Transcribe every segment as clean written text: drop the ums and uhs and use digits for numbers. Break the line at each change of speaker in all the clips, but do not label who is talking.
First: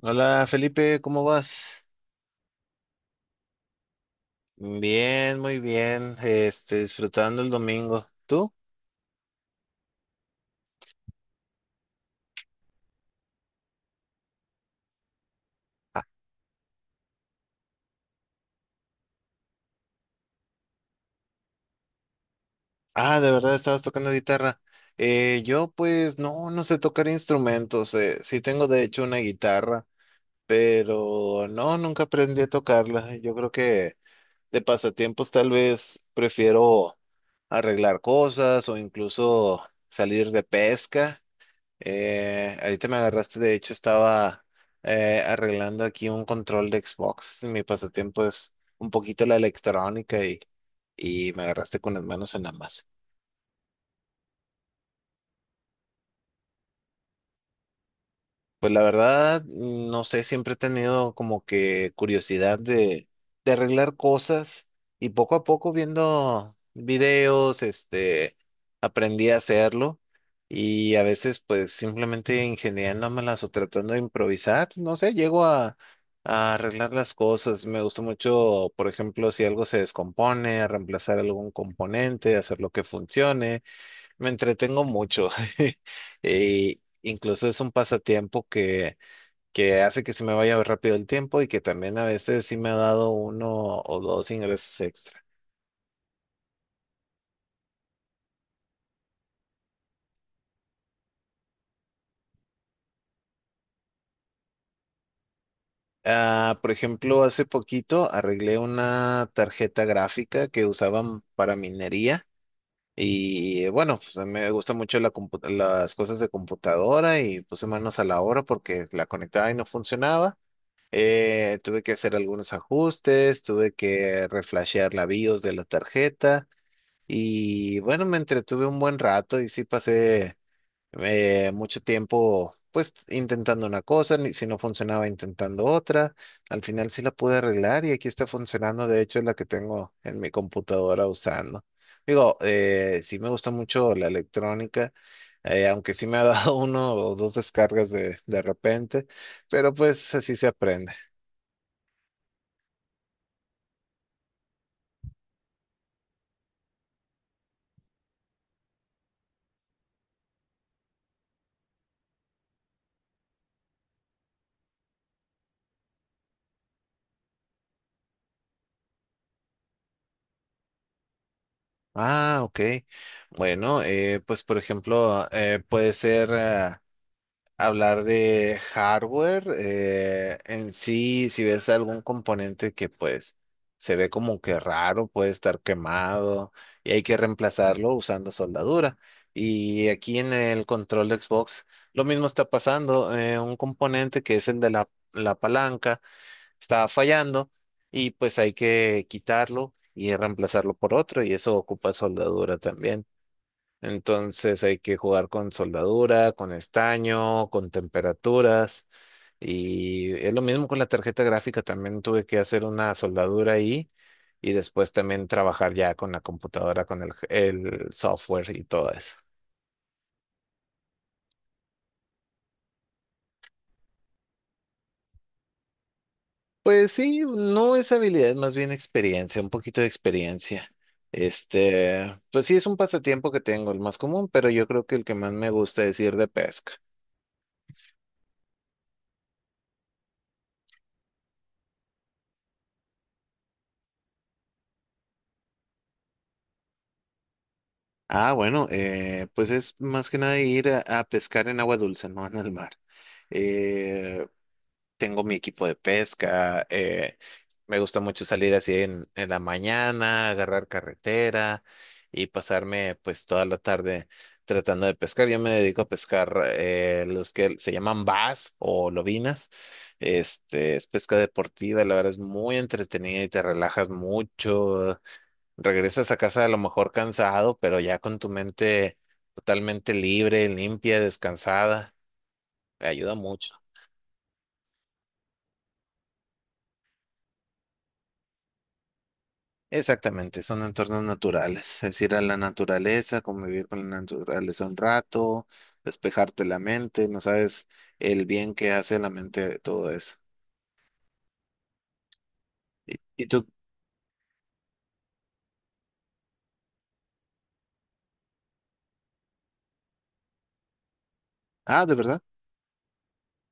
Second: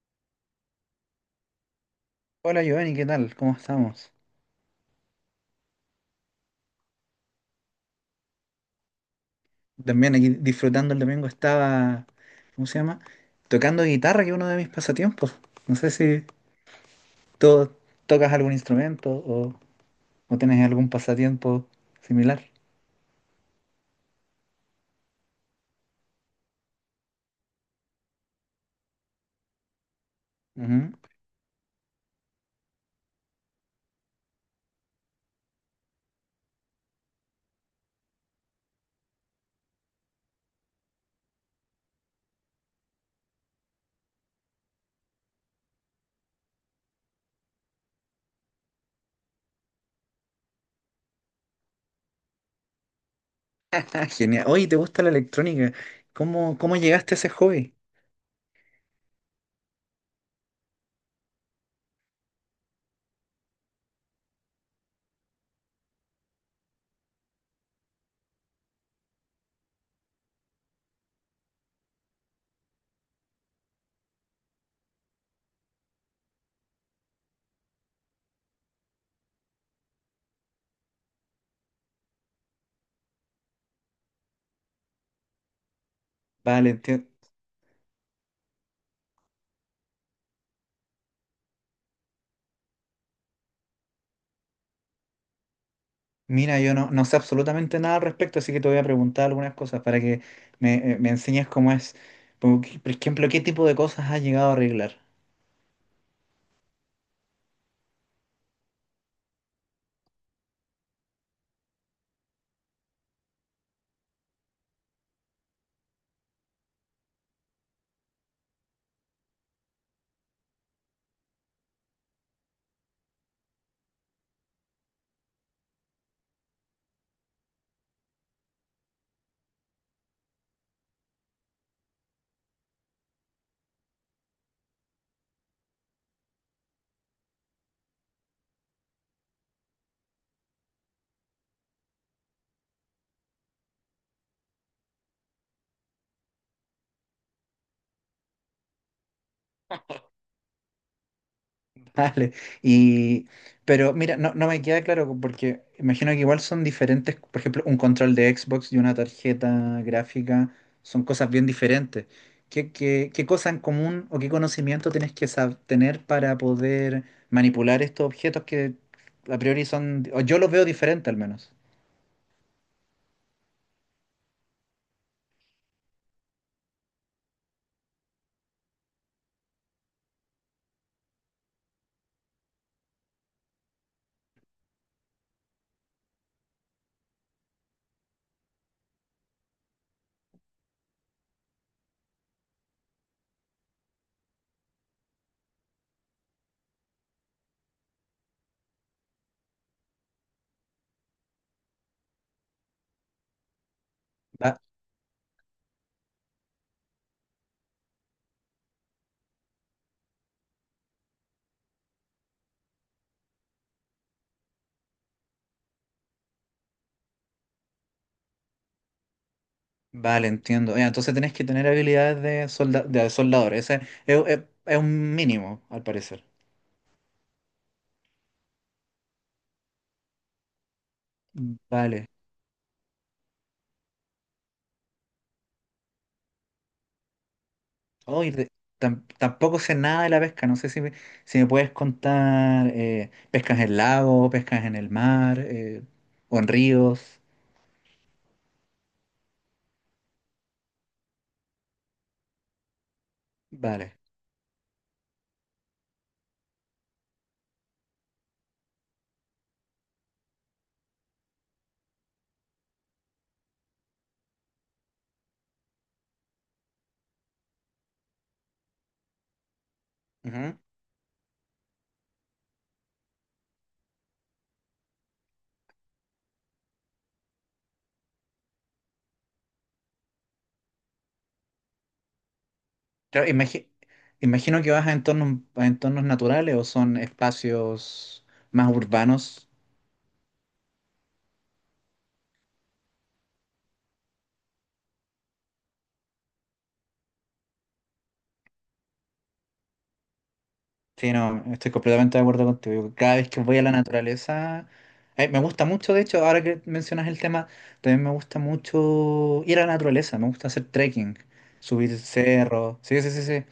Hola Felipe, ¿cómo vas?
Hola Giovanni, ¿qué tal? ¿Cómo estamos?
Bien, muy bien. Este, disfrutando el domingo. ¿Tú?
También aquí disfrutando el domingo estaba, ¿cómo se llama? Tocando guitarra, que es uno de mis pasatiempos. No sé
Ah,
si tú tocas algún instrumento o tienes algún pasatiempo similar.
ah, de verdad estabas tocando guitarra. Yo pues no, no sé tocar instrumentos. Sí tengo de hecho una guitarra,
Ujú.
pero no, nunca aprendí a tocarla. Yo creo que de pasatiempos tal vez prefiero arreglar cosas o incluso salir de pesca. Ahorita me agarraste, de hecho estaba arreglando aquí un control de Xbox. Mi pasatiempo es un poquito la electrónica y me agarraste con las manos en la masa.
Ah, genial. Oye, ¿te gusta la electrónica? ¿Cómo llegaste a ese hobby?
Pues la verdad, no sé, siempre he tenido como que curiosidad de arreglar cosas y poco a poco viendo videos, este, aprendí a hacerlo y a veces pues simplemente ingeniándomelas o tratando de improvisar, no sé, llego a arreglar las cosas. Me gusta mucho, por ejemplo, si algo se descompone, reemplazar algún componente, hacer lo que funcione. Me entretengo mucho.
Vale,
E
enti-
incluso es un pasatiempo que hace que se me vaya rápido el tiempo y que también a veces sí me ha dado uno o dos ingresos extra.
Mira, yo no, no sé absolutamente nada al respecto, así que te voy a preguntar algunas cosas para que me enseñes cómo es. Como que, por ejemplo, ¿qué tipo de cosas has llegado a arreglar?
Ah, por ejemplo, hace poquito arreglé una tarjeta gráfica que usaban para minería y bueno, pues, a mí me gusta mucho la las cosas de computadora y puse manos a la obra porque la conectaba y no funcionaba. Tuve que hacer algunos ajustes, tuve que reflashear la BIOS de la tarjeta y bueno, me entretuve un buen rato y sí pasé mucho tiempo pues intentando una cosa, si no funcionaba intentando otra. Al final sí la pude arreglar y aquí está funcionando, de hecho es la que tengo en mi computadora usando. Digo, sí me gusta mucho la electrónica, aunque sí me ha dado uno o dos descargas de repente, pero pues así se aprende.
Dale. Y, pero mira, no, no me queda claro porque imagino que igual son diferentes, por ejemplo, un control de Xbox y una tarjeta gráfica son cosas bien diferentes. ¿Qué cosa en común o qué conocimiento tienes que tener para poder manipular estos objetos que a priori son, o yo los veo diferente al menos?
Ah, ok. Bueno, pues por ejemplo, puede ser hablar de hardware en sí, si ves algún componente que pues se ve como que raro, puede estar quemado y hay que reemplazarlo usando soldadura. Y aquí en el control de Xbox, lo mismo está pasando, un componente que es el de la palanca estaba fallando y pues hay que quitarlo y reemplazarlo por otro y eso ocupa soldadura también.
Va-
Entonces hay que jugar con soldadura, con estaño, con temperaturas y es lo mismo con la tarjeta gráfica, también tuve que hacer una soldadura ahí y después también trabajar ya con la computadora, con el software y todo eso.
vale, entiendo. Ya, entonces tenés que tener habilidades de soldador. Ese es un mínimo, al parecer.
Pues sí, no es habilidad, más bien experiencia, un poquito de experiencia.
Vale.
Este, pues sí, es un pasatiempo que tengo, el más común, pero yo creo que el que más me gusta es ir de pesca.
Oh, tampoco sé nada de la pesca, no sé si si me puedes contar pescas en lago, pescas en el mar o en ríos.
Ah, bueno, pues es más que nada ir a pescar en agua dulce, no en el mar.
Vale.
Eh, Tengo mi equipo de pesca, me gusta mucho salir así en la mañana, agarrar carretera y pasarme pues toda la tarde tratando de pescar. Yo me dedico a pescar los que se llaman bass o lobinas.
Ujú.
Este, es pesca deportiva, la verdad es muy entretenida y te relajas mucho. Regresas a casa a lo mejor cansado, pero ya con tu mente totalmente libre, limpia, descansada. Te ayuda
Claro,
mucho.
imagino que vas a entornos naturales o son espacios más urbanos.
Exactamente, son entornos naturales, es ir a la naturaleza, convivir con la naturaleza un rato, despejarte la mente, no sabes el bien que hace a la mente de todo eso.
Sí, no, estoy completamente de acuerdo contigo. Cada
¿Y
vez que
tú?
voy a la naturaleza, me gusta mucho, de hecho, ahora que mencionas el tema, también me gusta mucho ir a la naturaleza, me gusta hacer trekking,
Ah, ¿de
subir
verdad?
cerros. Sí, sí, sí, sí.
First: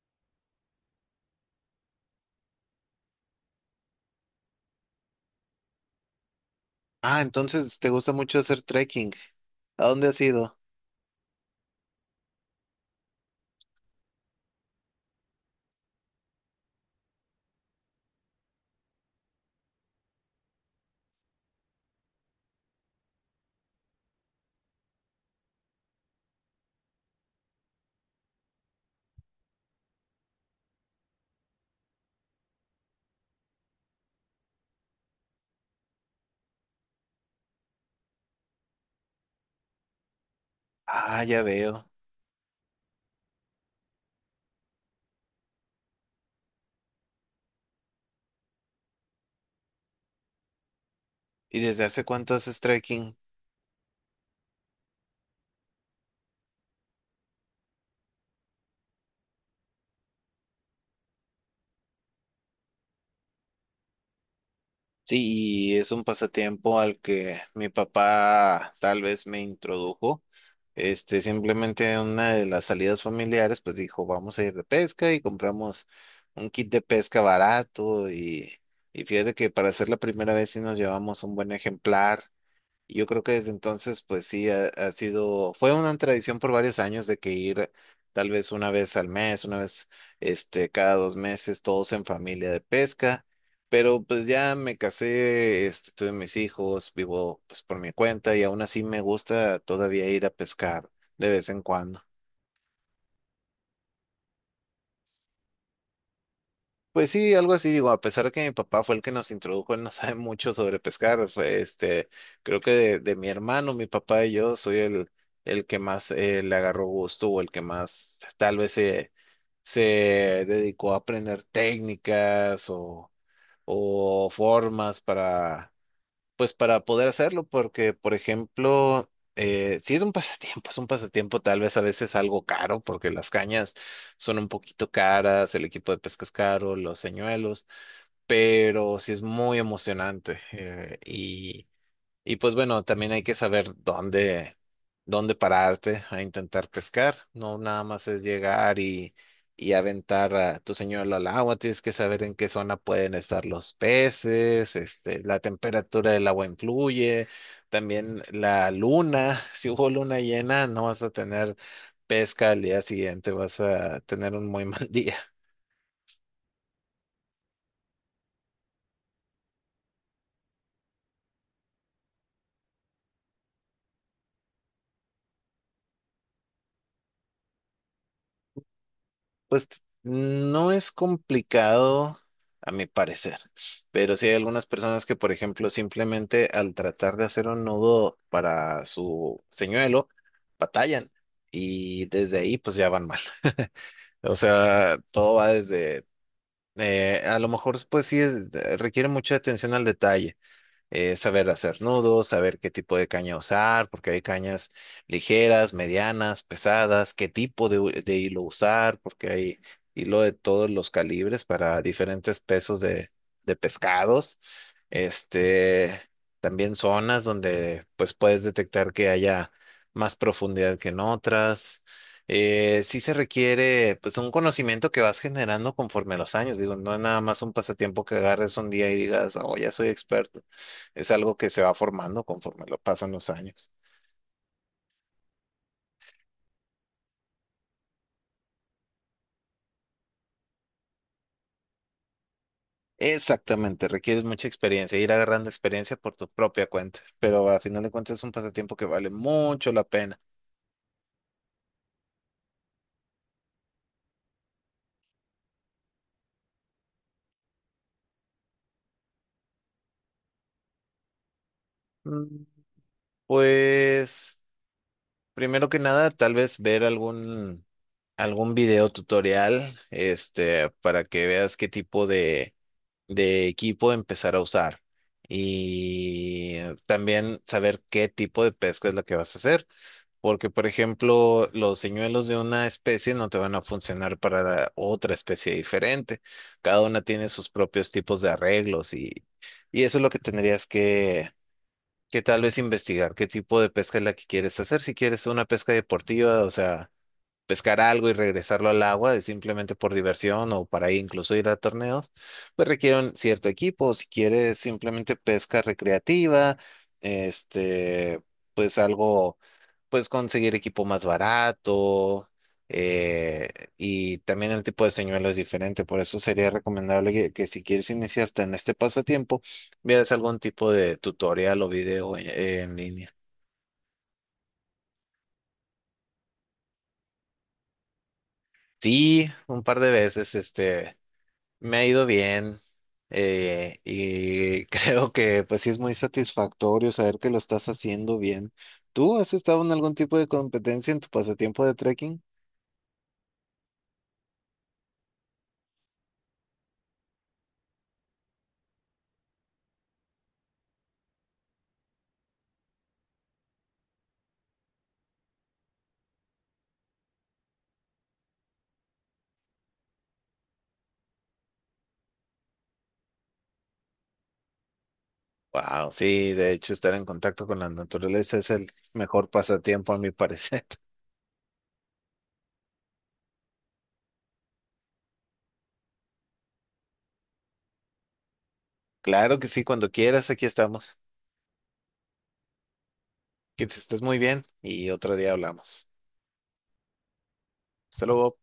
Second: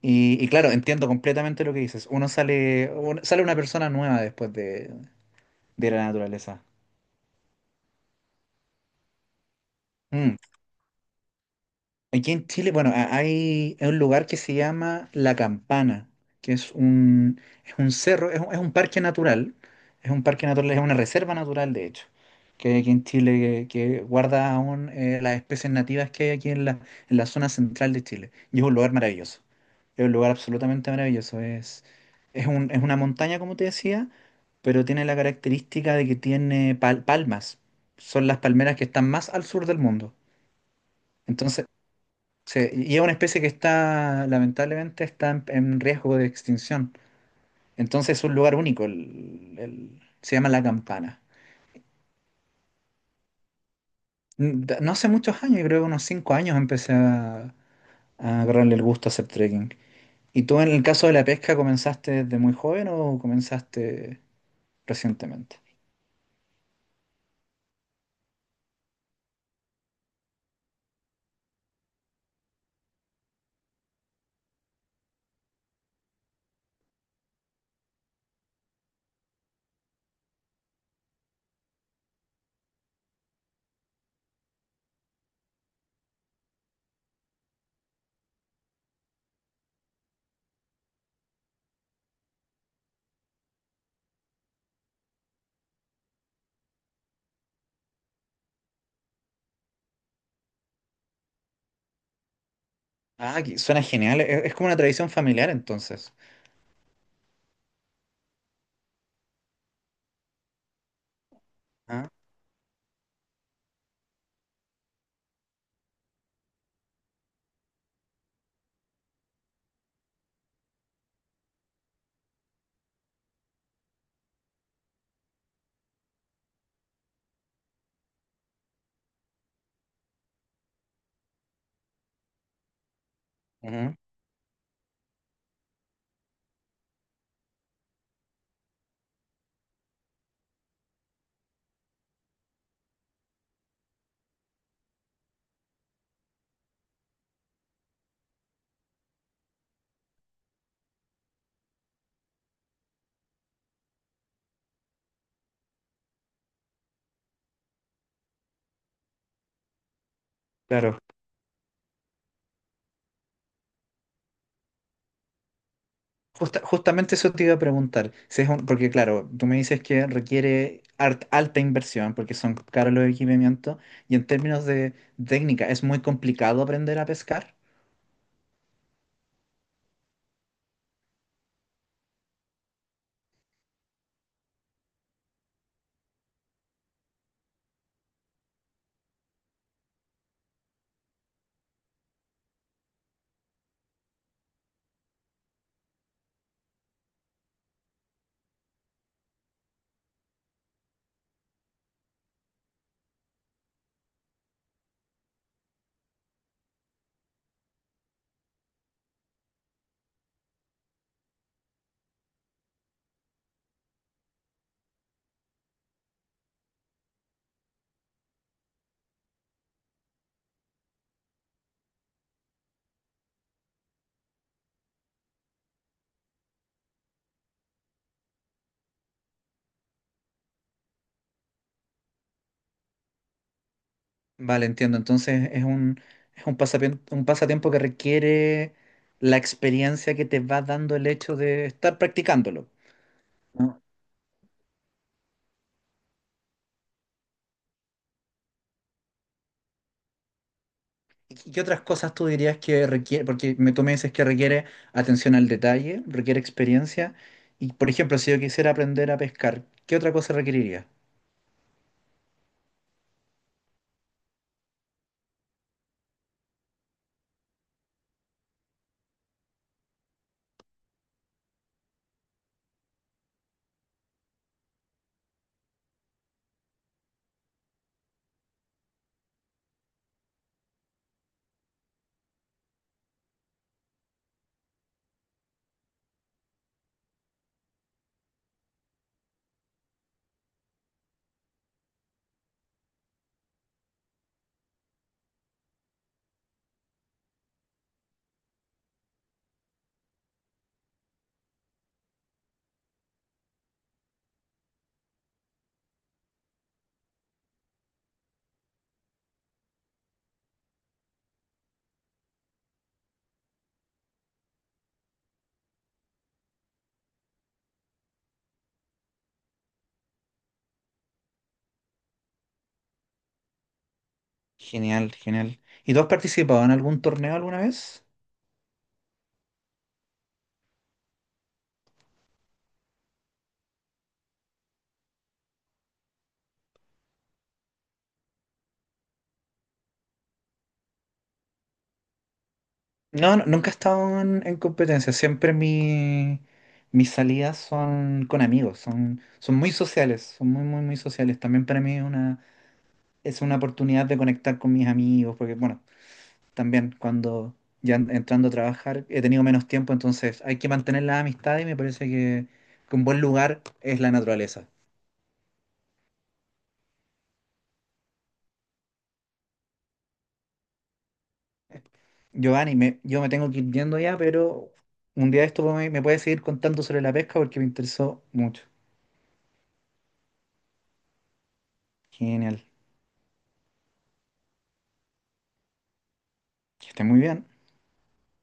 Y claro, entiendo completamente lo que dices. Uno sale, sale una persona nueva después de la naturaleza.
Ah, entonces te gusta mucho hacer trekking. ¿A dónde has
Mm.
ido?
Aquí en Chile, bueno, hay un lugar que se llama La Campana, que es un cerro, es un parque natural, es una reserva natural, de hecho, que hay aquí en Chile, que guarda aún las especies nativas que hay aquí en en la zona central de Chile. Y es un lugar maravilloso, es un lugar absolutamente maravilloso. Es una montaña, como te decía, pero tiene la característica de que tiene palmas. Son las palmeras que están más al sur del mundo.
Ah, ya
Entonces.
veo.
Sí, y es una especie que está, lamentablemente, está en riesgo de extinción. Entonces es un lugar único, se llama La Campana.
¿Y desde hace cuánto haces trekking?
No hace muchos años, yo creo que unos 5 años, empecé a agarrarle el gusto a hacer trekking. ¿Y tú en el caso de la pesca comenzaste desde muy joven o comenzaste recientemente?
Sí, y es un pasatiempo al que mi papá tal vez me introdujo. Este, simplemente una de las salidas familiares, pues dijo, vamos a ir de pesca y compramos un kit de pesca barato y fíjate que para hacer la primera vez sí nos llevamos un buen ejemplar y yo creo que desde entonces, pues sí, ha sido, fue una tradición por varios años de que ir tal vez una vez al mes, una vez, este, cada dos meses, todos en familia de pesca, pero pues ya me casé, este, tuve mis hijos, vivo pues por mi cuenta y aún así me gusta todavía ir a pescar de vez en cuando.
Ah, suena genial, es como una tradición familiar entonces.
Pues sí, algo así, digo, a pesar de que mi papá fue el que nos introdujo, él no sabe mucho sobre pescar, fue este,
Ah,
creo que de mi hermano, mi papá y yo, soy el que más le agarró gusto o el que más tal vez se dedicó a aprender técnicas o formas para pues para poder hacerlo, porque, por ejemplo, si es un pasatiempo, es un pasatiempo tal vez a veces algo caro, porque las cañas
ujú.
son un poquito caras, el equipo de pesca es caro, los señuelos, pero sí es muy emocionante. Y y pues bueno, también hay que saber dónde pararte a intentar pescar. No nada más es llegar y aventar a tu señuelo al agua. Tienes que saber en qué zona pueden estar los peces, este, la temperatura del agua influye, también la luna. Si hubo luna llena, no
Claro.
vas a tener pesca al día siguiente, vas a tener un muy mal día.
Justamente eso te iba a preguntar, si es porque claro, tú me dices que requiere alta inversión porque son caros los equipamientos y en términos de técnica es muy complicado aprender a pescar.
Pues no es complicado, a mi parecer, pero sí hay algunas personas que, por ejemplo, simplemente al tratar de hacer un nudo para su señuelo, batallan y desde ahí pues ya van mal. O sea, todo va desde, a lo mejor pues sí requiere mucha atención al detalle saber hacer nudos, saber qué tipo de caña usar, porque hay cañas ligeras, medianas, pesadas, qué tipo de, de hilo usar, porque hay hilo de todos los calibres para diferentes pesos de pescados. Este, también zonas donde pues puedes detectar que haya más profundidad que en otras. Sí se requiere pues un conocimiento que vas generando conforme a los años. Digo, no es nada más un pasatiempo que agarres un día y digas, oh, ya soy experto. Es algo que se va formando conforme lo pasan los años.
Vale, entiendo. Entonces es un pasatiempo que requiere la experiencia que te va dando el hecho de estar practicándolo. ¿No?
Exactamente, requieres mucha experiencia, ir agarrando experiencia por tu propia cuenta, pero a final de cuentas es un pasatiempo que vale mucho la pena.
¿Y qué otras cosas tú dirías que requiere? Tú me dices que requiere atención al detalle, requiere experiencia. Y, por ejemplo, si yo quisiera aprender a pescar, ¿qué otra cosa requeriría?
Mm, pues, primero que nada, tal vez ver algún video tutorial, este, para que veas qué tipo de equipo empezar a usar y también saber qué tipo de pesca es la que vas a hacer. Porque, por ejemplo, los señuelos de una especie no te van a funcionar para la otra especie diferente. Cada una tiene sus propios tipos de arreglos y eso es lo que tendrías que tal vez investigar, qué tipo de pesca es la que quieres hacer, si quieres una pesca deportiva, o sea pescar algo y regresarlo al agua, es simplemente por diversión o para incluso ir a torneos, pues requiere un cierto equipo. Si quieres simplemente pesca recreativa, este, pues algo, pues conseguir equipo más barato. eh, y también el tipo de señuelo es diferente, por eso sería recomendable que si quieres iniciarte en este pasatiempo, vieras algún tipo de tutorial o video en línea.
Genial, genial. ¿Y tú has participado en algún torneo alguna vez?
Sí, un par de veces, este. Me ha ido bien y creo que pues sí es muy satisfactorio saber que lo estás haciendo bien. ¿Tú has estado en algún tipo de competencia en tu pasatiempo de trekking?
No, no, nunca he estado en competencia. Siempre mis salidas son con amigos, son muy sociales, son muy, muy, muy sociales. También para mí es una oportunidad de conectar con mis amigos, porque, bueno, también cuando ya entrando a trabajar he tenido menos tiempo, entonces hay que mantener la amistad y me parece que un buen lugar es la naturaleza.
Wow, sí, de hecho estar en contacto con la naturaleza es el mejor pasatiempo a mi parecer.
Giovanni, yo me tengo que ir yendo ya, pero un día de esto me puedes seguir contando sobre la pesca porque me interesó mucho.
Claro que sí, cuando quieras, aquí estamos.
Genial.
Que te estés muy bien y otro día hablamos.
Que esté muy bien.
Hasta luego.